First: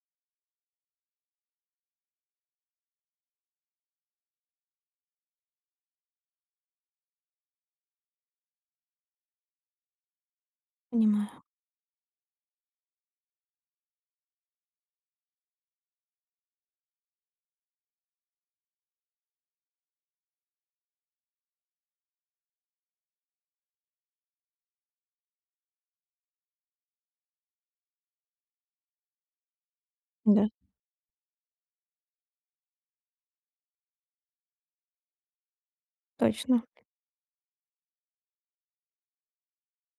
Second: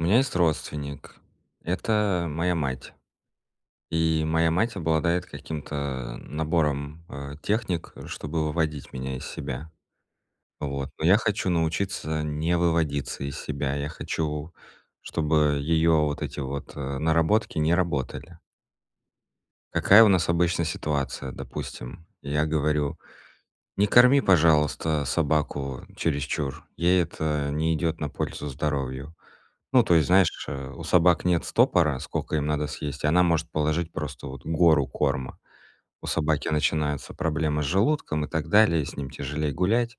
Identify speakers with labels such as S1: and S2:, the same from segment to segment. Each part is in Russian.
S1: У меня есть родственник. Это моя мать. И моя мать обладает каким-то набором, а, техник, чтобы выводить меня из себя. Вот, но я
S2: Понимаю.
S1: хочу научиться не выводиться из себя. Я хочу, чтобы её вот эти вот, э, наработки не работали. Какая у нас обычно ситуация? Допустим, я говорю: "Не корми, пожалуйста, собаку чересчур. Ей это не идёт на пользу здоровью". Ну, то есть, знаешь,
S2: Да.
S1: у собак нет стопора, сколько им надо съесть, она может положить просто вот гору корма. У собаки
S2: Точно.
S1: начинаются проблемы с желудком и так далее, с ним тяжелее гулять.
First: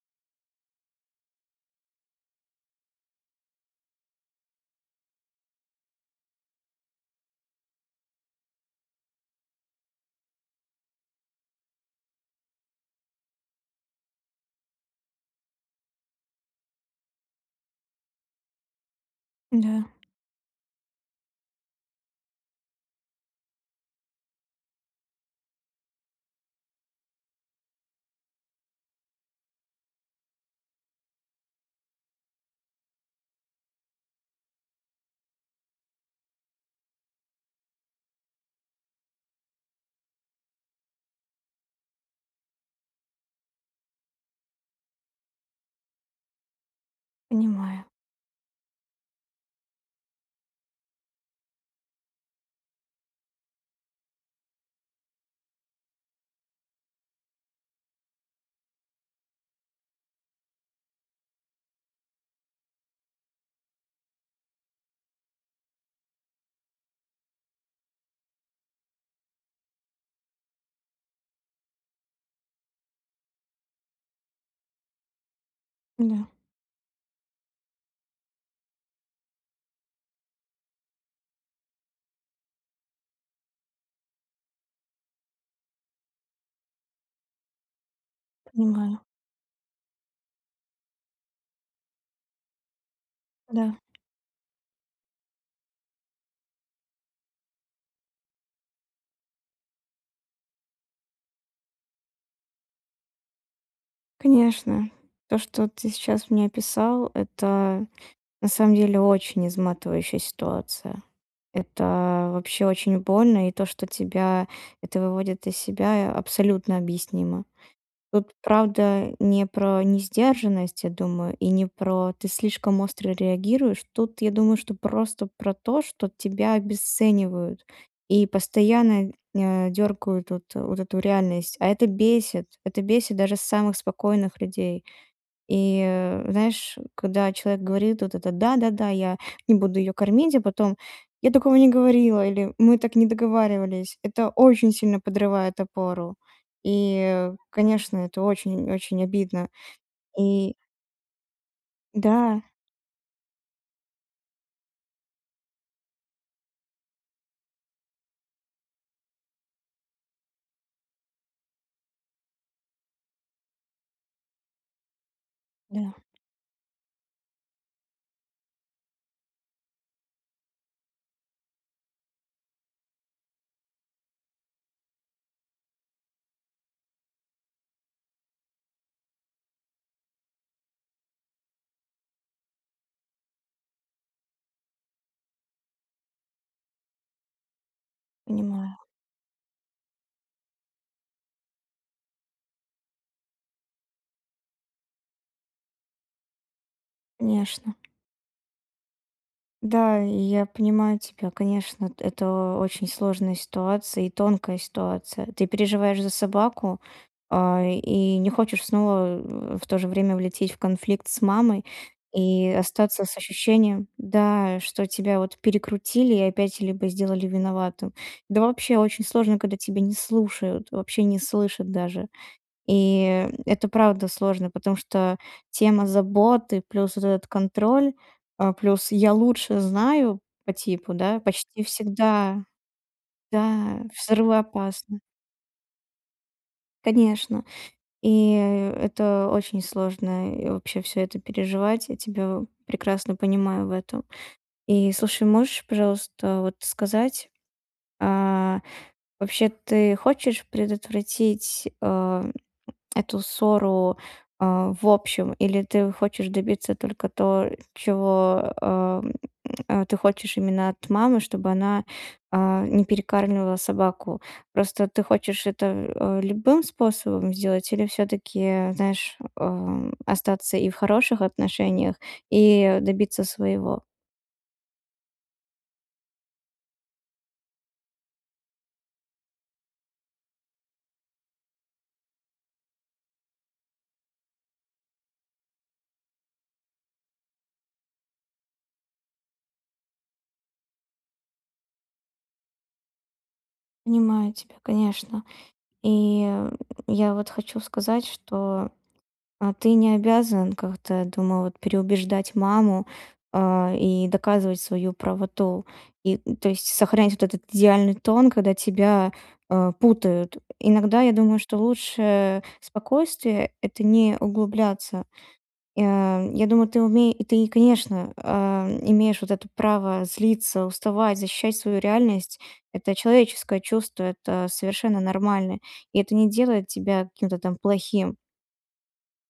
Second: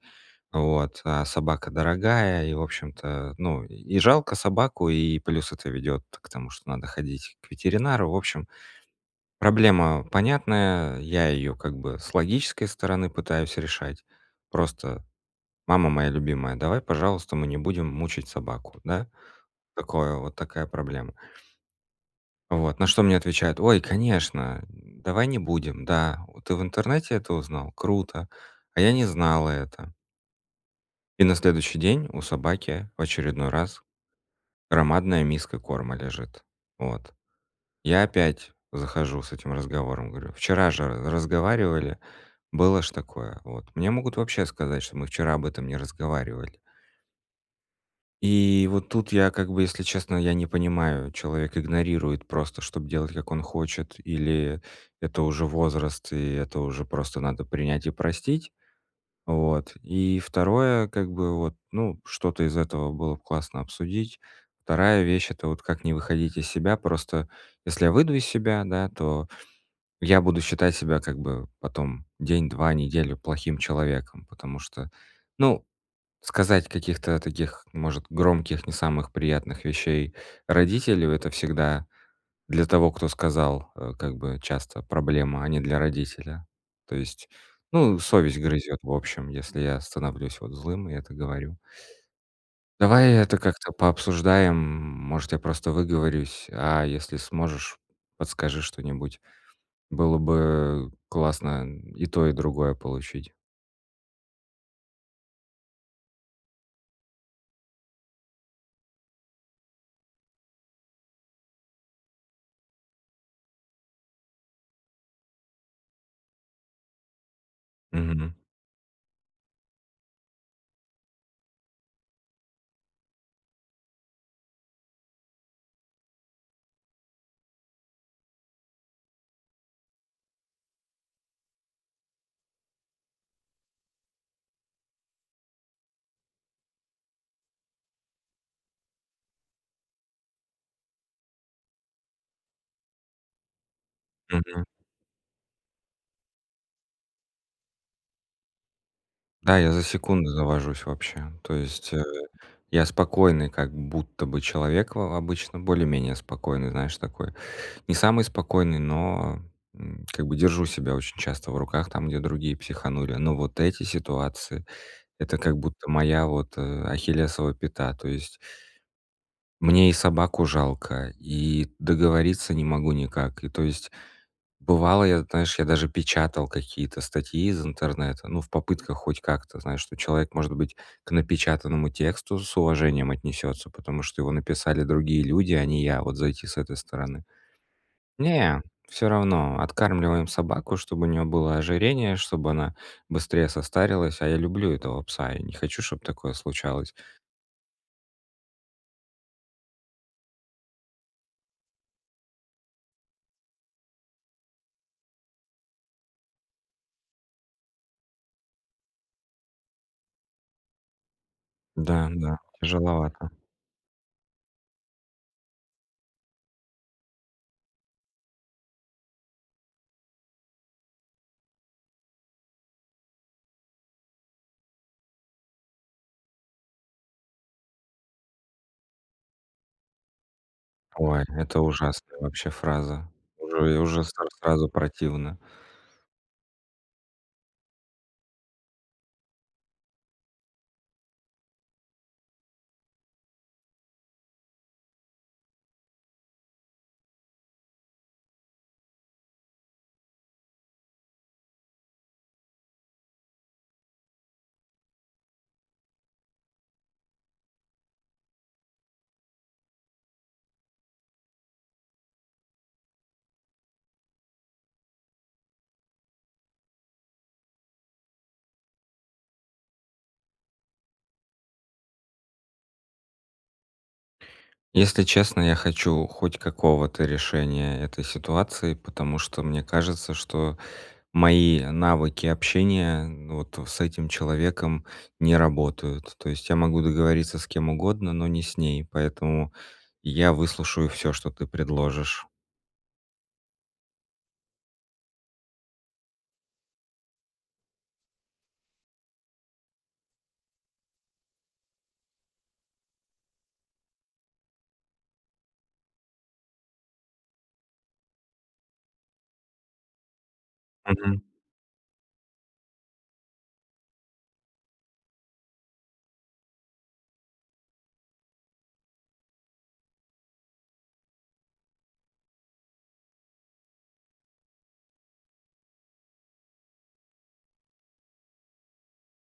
S1: Вот, а собака дорогая, и, в общем-то, ну, и жалко собаку, и плюс это ведёт к тому, что надо ходить к ветеринару. В общем, проблема понятная, я её как бы с логической стороны пытаюсь решать. Просто: "Мама моя любимая, давай, пожалуйста, мы не будем мучить собаку", да,
S2: Да.
S1: Такое вот, такая проблема. Вот на что мне отвечают: "Ой, конечно, давай не будем. Да, ты в интернете это узнал? Круто. А я не знала это". И на следующий день у собаки в очередной раз громадная миска корма лежит. Вот. Я опять захожу с этим разговором, говорю: "Вчера же разговаривали, было ж такое". Вот. Мне могут вообще сказать, что мы вчера об этом не разговаривали.
S2: Понимаю.
S1: И вот тут я как бы, если честно, я не понимаю: человек игнорирует просто, чтоб делать, как он хочет, или это уже возраст, и это уже просто надо принять и простить. Вот. И второе как-бы вот, ну, что-то из этого было б классно обсудить. Вторая вещь- это вот как не выходить из себя. Просто, если я выйду из себя, да, то я буду считать себя как бы потом день, 2, неделю плохим человеком. Потому что, ну,
S2: Н-да.
S1: сказать каких-то таких, может, громких, не самых приятных вещей родителю- это всегда для того, кто сказал, э, как бы, часто проблема, а не для родителя. То есть, ну, совесть грызет в
S2: Понимаю.
S1: общем, если я становлюсь вот злым и это говорю. Давай это как-то
S2: Да.
S1: пообсуждаем. Может, я просто выговорюсь. А если сможешь, подскажи что-нибудь. Было бы классно и то, и другое получить.
S2: Конечно. То, что ты сейчас мне описал, это на самом деле очень изматывающая ситуация. Это вообще очень больно, и то, что тебя это выводит из себя, а абсолютно объяснимо. Тут,
S1: Мгм.
S2: правда, не про несдержанность, я думаю, и не про "ты слишком остро реагируешь". Тут, я думаю, что просто про то, что тебя обесценивают и постоянно, э, дёргают вот э, вот эту реальность. А это бесит. Это бесит даже самых спокойных людей. И, э, знаешь, когда человек говорит вот это: "Да-да-да, я не буду её кормить", а потом: "Я такого не говорила" или "Мы так не договаривались". Это
S1: Мгм.
S2: очень сильно подрывает опору. И, конечно, это очень, очень обидно.
S1: Да, я за секунду
S2: И
S1: завожусь вообще. То есть, э,
S2: Да.
S1: я спокойный, как будто бы человек во во обычно, более-менее спокойный, знаешь, такой не самый спокойный, но, м, как бы держу себя очень часто в руках там, где другие психанули. Но вот эти ситуации- это как будто
S2: Да.
S1: моя вот, э, ахиллесова пята. То есть мне и собаку жалко, и договориться не могу никак. И, то есть, бывало, я, знаешь, я даже печатал какие-то статьи из интернета, ну, в попытках хоть как-то, знаешь, что человек, может быть, к напечатанному тексту с уважением отнесётся, потому что его написали другие люди, а не я, вот зайти с этой стороны. Не,
S2: Понимаю.
S1: всё равно, откармливаем собаку, чтобы у неё было ожирение, чтобы она быстрее состарилась, а я люблю этого пса, я не хочу, чтоб такое случалось.
S2: Конечно. Да, я я понимаю тебя, конечно, эт это очень сложная ситуация и тонкая ситуация. Ты переживаешь за собаку, а, и и не хочешь снова, э, в то же время, влететь в конфликт с мамой
S1: Да, да,
S2: и остаться с
S1: тяжеловато.
S2: ощущением, да, что тебя вот перекрутили и опять либо сделали виноватым. Да вообще очень сложно, когда тебе не слушают, вообще не слышат даже. И, м, это правда сложно, потому что тема заботы плюс вот этот контроль, а, плюс "я лучше знаю" по типу, да,
S1: Ой, это
S2: почти
S1: ужасная
S2: всегда,
S1: вообще фраза. Уже
S2: да,
S1: уже сразу
S2: взрывоопасно.
S1: противно.
S2: Конечно. И, э, это очень сложно и вообще всё это переживать. Я тебя в прекрасно понимаю в этом. И слушай, можешь, пожалуйста, вот сказать. А, вообще ты хочешь предотвратить, а, эту ссору, а, в общем или ты хочешь добиться только то, чего, ам, ты хочешь именно от мамы, чтобы она, а, не перекармливала собаку? Просто ты хочешь это, э, любым способом сделать или всё-таки, знаешь, ам, остаться и в хороших отношениях, и добиться своего?
S1: Если честно, я хочу хоть какого-то решения этой ситуации, потому что мне кажется, что мои навыки общения, ну, вот с этим человеком не работают. То есть я могу договориться с кем угодно, но не с ней. Поэтому я выслушаю всё, что ты предложишь.
S2: Понимаю тебя, конечно. И я вот хочу сказать, что, а, ты не обязан как-то, я думаю, вот переубеждать маму, а, и доказывать свою правоту. И, м, то есть сохранять вот этот идеальный тон, когда тебя, э, путают. Иногда я
S1: Мгм.
S2: думаю, что лучшее спокойствие- это не углубляться. Я я думаю, ты умее ты, конечно, э, м, имеешь вот это право злиться, уставать, защищать свою реальность. Это человеческое чувство, это совершенно нормально. И это не делает тебя каким-то там плохим.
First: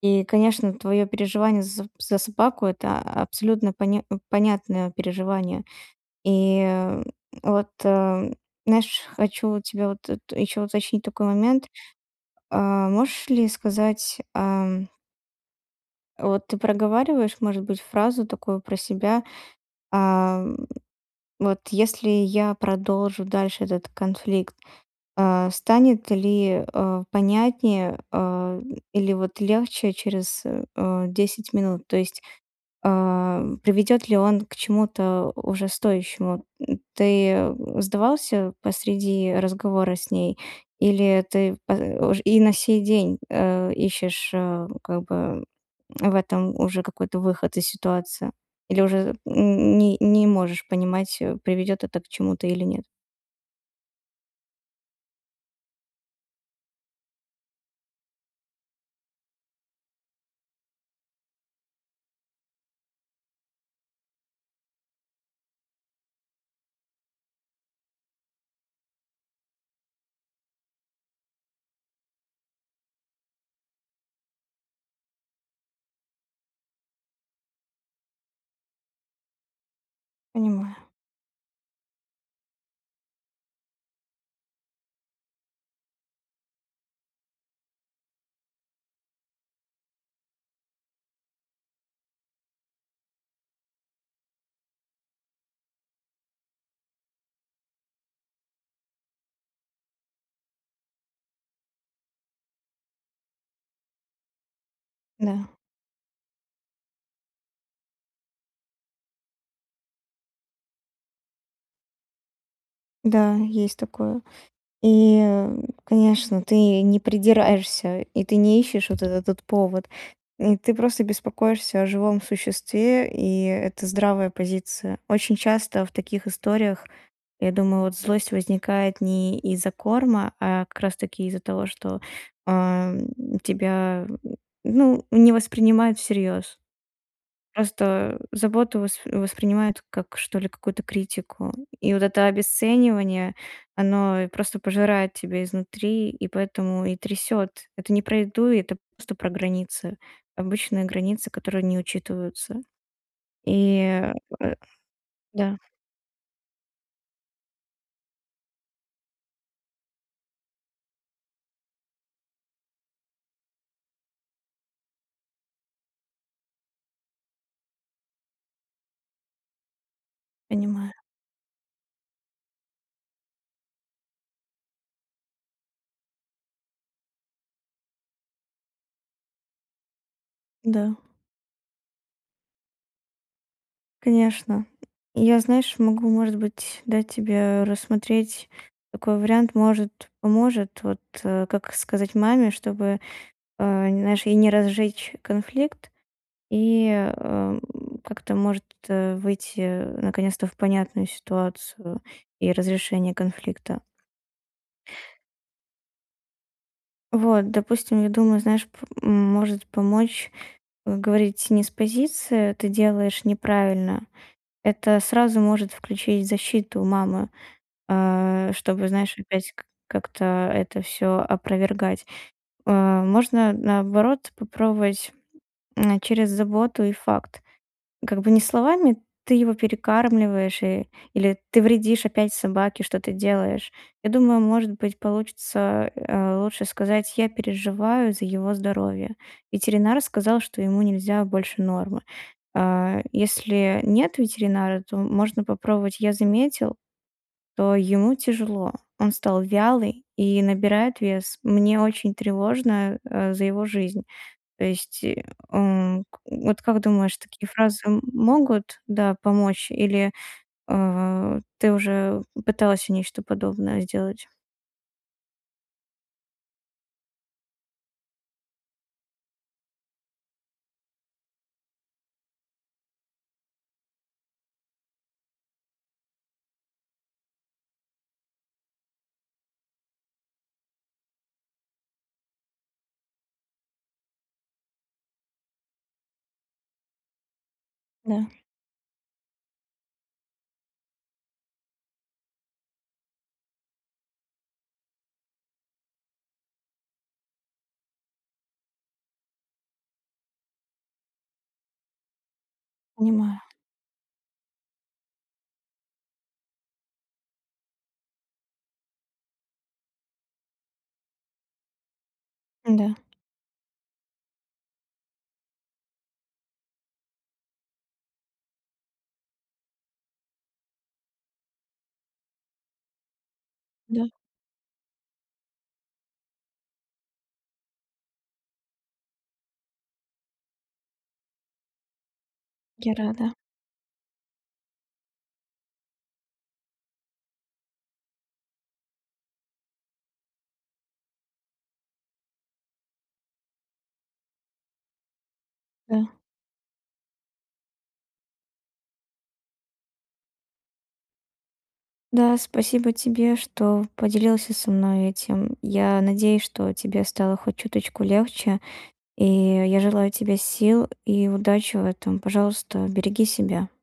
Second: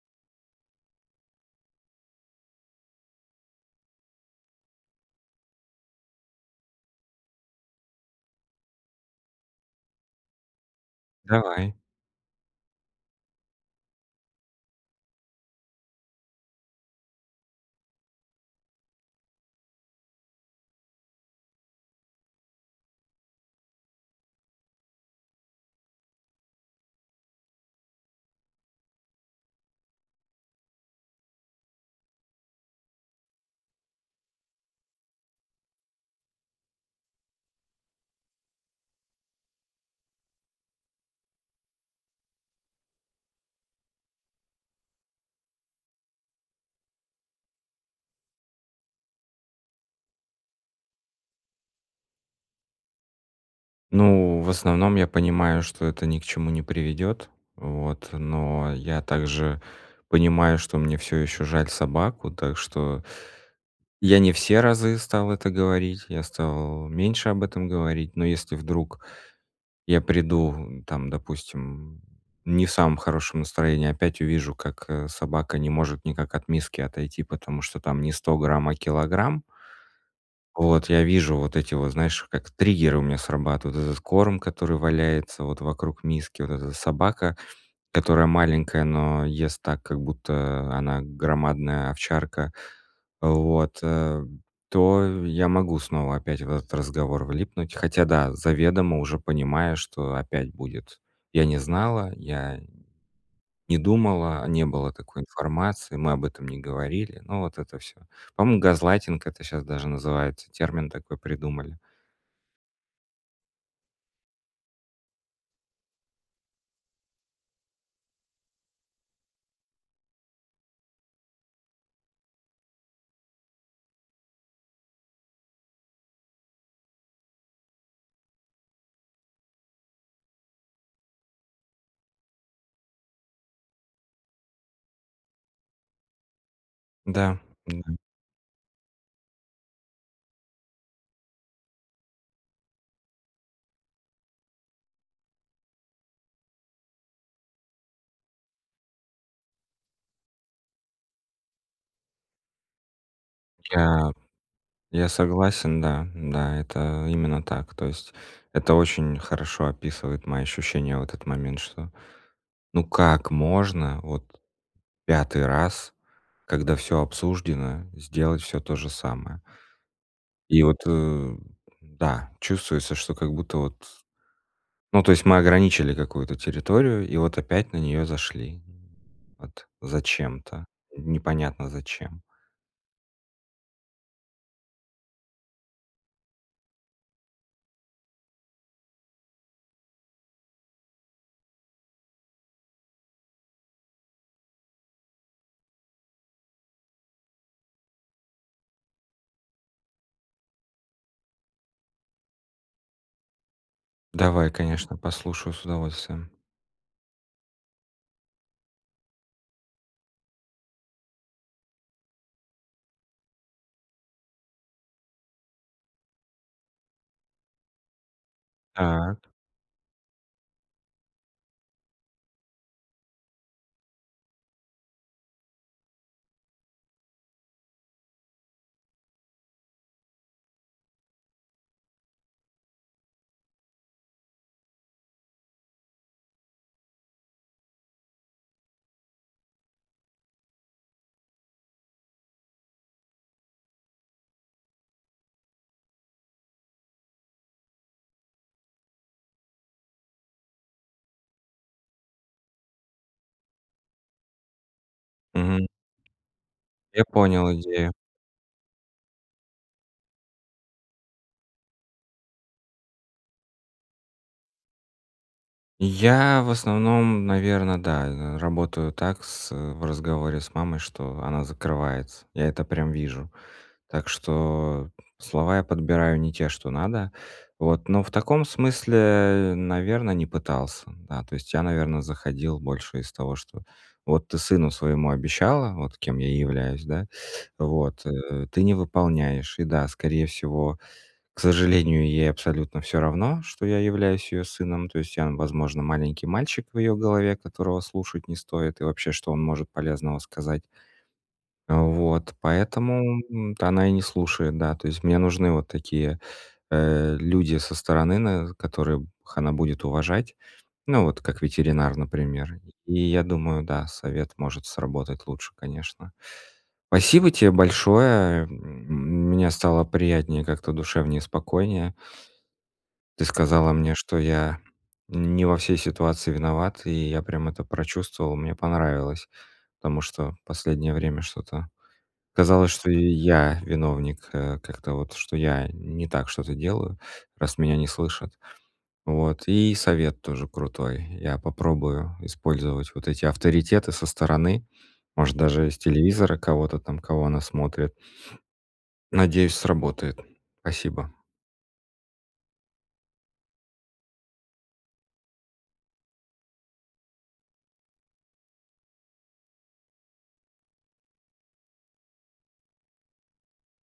S2: И, конечно, твоё переживание за соб за собаку- это абсолютно поня э, понятное переживание. И вот, э, м, знаешь, хочу вот тебе вот тут ещё уточнить такой момент:
S1: Давай.
S2: а, можешь ли сказать, а, м вот ты проговариваешь, может быть, фразу такую про себя: "А, м, вот если я продолжу дальше этот конфликт, а, станет ли, э, понятнее, э, или вот легче через, э, э, 10 минут?" То есть, а, м, приведёт ли он к чему-то уже стоящему? Ты, э, сдавался посреди разговора с ней, или ты по ож и на сей день, э, ищешь, э, как бы в этом уже какой-то выход из ситуации, или уже, м, м, ни не можешь понимать, э, приведёт это к чему-то или нет?
S1: Ну, в основном я понимаю, что это ни к чему не приведёт, вот. Но я также понимаю, что мне всё ещё жаль собаку. Так что Я не все разы стал это говорить, я стал меньше об этом говорить. Но если вдруг я приду там, допустим, не в самом хорошем настроении, опять увижу, как, э, собака не может никак от миски отойти, потому что там не 100 грамм, а килограмм.
S2: Понимаю.
S1: Вот, я вижу вот эти вот, знаешь, как триггеры у меня срабатывают. Этот корм, который валяется вот вокруг миски, вот эта собака, которая маленькая, но ест так, как будто она громадная овчарка, вот, э, то я могу снова опять в этот разговор влипнуть, хотя да, заведомо уже понимая, что опять будет: "Я не знала, я не думала, не было такой
S2: Да.
S1: информации, мы об этом не говорили",- ну, вот это всё. По-моему, газлайтинг это щас даже называется, термин такой придумали.
S2: Да, есть такое. И, м, конечно, ты не придираешься, и ты не ищешь вот этот вот повод. Э, ты просто беспокоишься о живом существе, и это здравая позиция. Очень часто в таких историях, я думаю, вот злость возникает не из-за корма, а как раз таки из-за того, что, э, м, тебя, ну, не воспринимают всерьёз.
S1: Да да.
S2: Просто заботу вос воспринимают как, что ли, какую-то критику. И вот это обесценивание, оно просто пожирает тебя изнутри, и поэтому и трясёт. Это не про еду, это просто про границы. Обычные границы, которые не учитываются. И,
S1: Я
S2: э
S1: я
S2: да.
S1: согласен, да. Да, это именно так. То есть это очень хорошо описывает мои ощущения в этот момент, что, ну, как можно вот 5 раз, когда всё обсуждено, сделать всё то же самое? И вот,
S2: Понимаю.
S1: э, да, чувствуется, что как будто вот Ну, то есть мы ограничили какую-то территорию- и вот опять на неё зашли. Вот зачем-то.
S2: Да.
S1: Непонятно зачем.
S2: Конечно. Я, знаешь, могу, может быть, дать тебе рассмотреть такой вариант. Может, поможет, вот, как сказать маме, чтобы, э, нь знаешь, и не разжечь конфликт, и, э, м, как-то, может, э, выйти, э, наконец-то в понятную ситуацию и разрешение конфликта.
S1: Давай, конечно, послушаю с удовольствием.
S2: Вот, допустим, я думаю, знаешь, п может помочь, э, говорить не с позиции: "Ты делаешь неправильно". Это сразу может включить защиту у мамы, а, чтобы, знаешь,
S1: Так.
S2: опять как как-то это всё опровергать. Э, можно наоборот попробовать, м, через заботу и факт. Как бы не словами: "Ты его перекармливаешь" и или "Ты вредишь опять собаке, что ты делаешь". Я думаю, может быть, получится, э, лучше сказать: "Я переживаю за его здоровье". Ветеринар сказал, что ему нельзя больше нормы. А, если нет ветеринара, то можно попробовать: "Я заметил, что ему тяжело, он стал вялый и набирает вес. Мне очень тревожно, э, за его жизнь". То есть,
S1: Мгм.
S2: м, вот как
S1: Я
S2: думаешь, такие
S1: понял
S2: фразы
S1: идею.
S2: могут, да, помочь, или, э, ты уже пытался нечто подобное сделать?
S1: Я, в основном, наверно, да, э, работаю так с в разговоре с мамой, что она закрывается. Я это прям вижу. Так что слова я подбираю не те, что надо, вот. Но в таком смысле, наверно, не пытался, да. То есть я, наверно, заходил больше из того, что вот ты сыну своему обещала, вот кем я и являюсь, да, вот,
S2: Да.
S1: э, ты не выполняешь. И да, скорее всего, к сожалению, ей абсолютно всё равно, что я являюсь её сыном, то есть я, возможно, маленький мальчик в её голове, которого слушать не стоит, и вообще, что он может полезного сказать. Вот, поэтому
S2: Понимаю.
S1: от она и не слушает. Да, то есть мне нужны вот такие, э, люди со стороны, наверно, которых она будет уважать. Ну, вот как ветеринар, например.
S2: Да.
S1: И я думаю, да, совет может сработать лучше, конечно. Спасибо тебе большое. Мне стало приятнее как-то, душевнее, спокойнее. Ты сказала мне,
S2: Да.
S1: что я не во всей ситуации виноват, и я прям это прочувствовал. Мне понравилось, потому что последнее время что-то казалось, что
S2: "Герада".
S1: я виновник, э, как-то вот, что я не так что-то делаю, раз меня не слышат. Вот, и совет тоже крутой. Я попробую использовать вот эти авторитеты со стороны. Может, даже с
S2: Да.
S1: телевизора кого-то там, кого она смотрит. Надеюсь, сработает. Спасибо.
S2: Да, спасибо тебе, что поделился со мной этим. Я надеюсь, что тебе стало хоть чуточку легче, и я желаю тебе сил и удачи в этом. Пожалуйста, береги себя.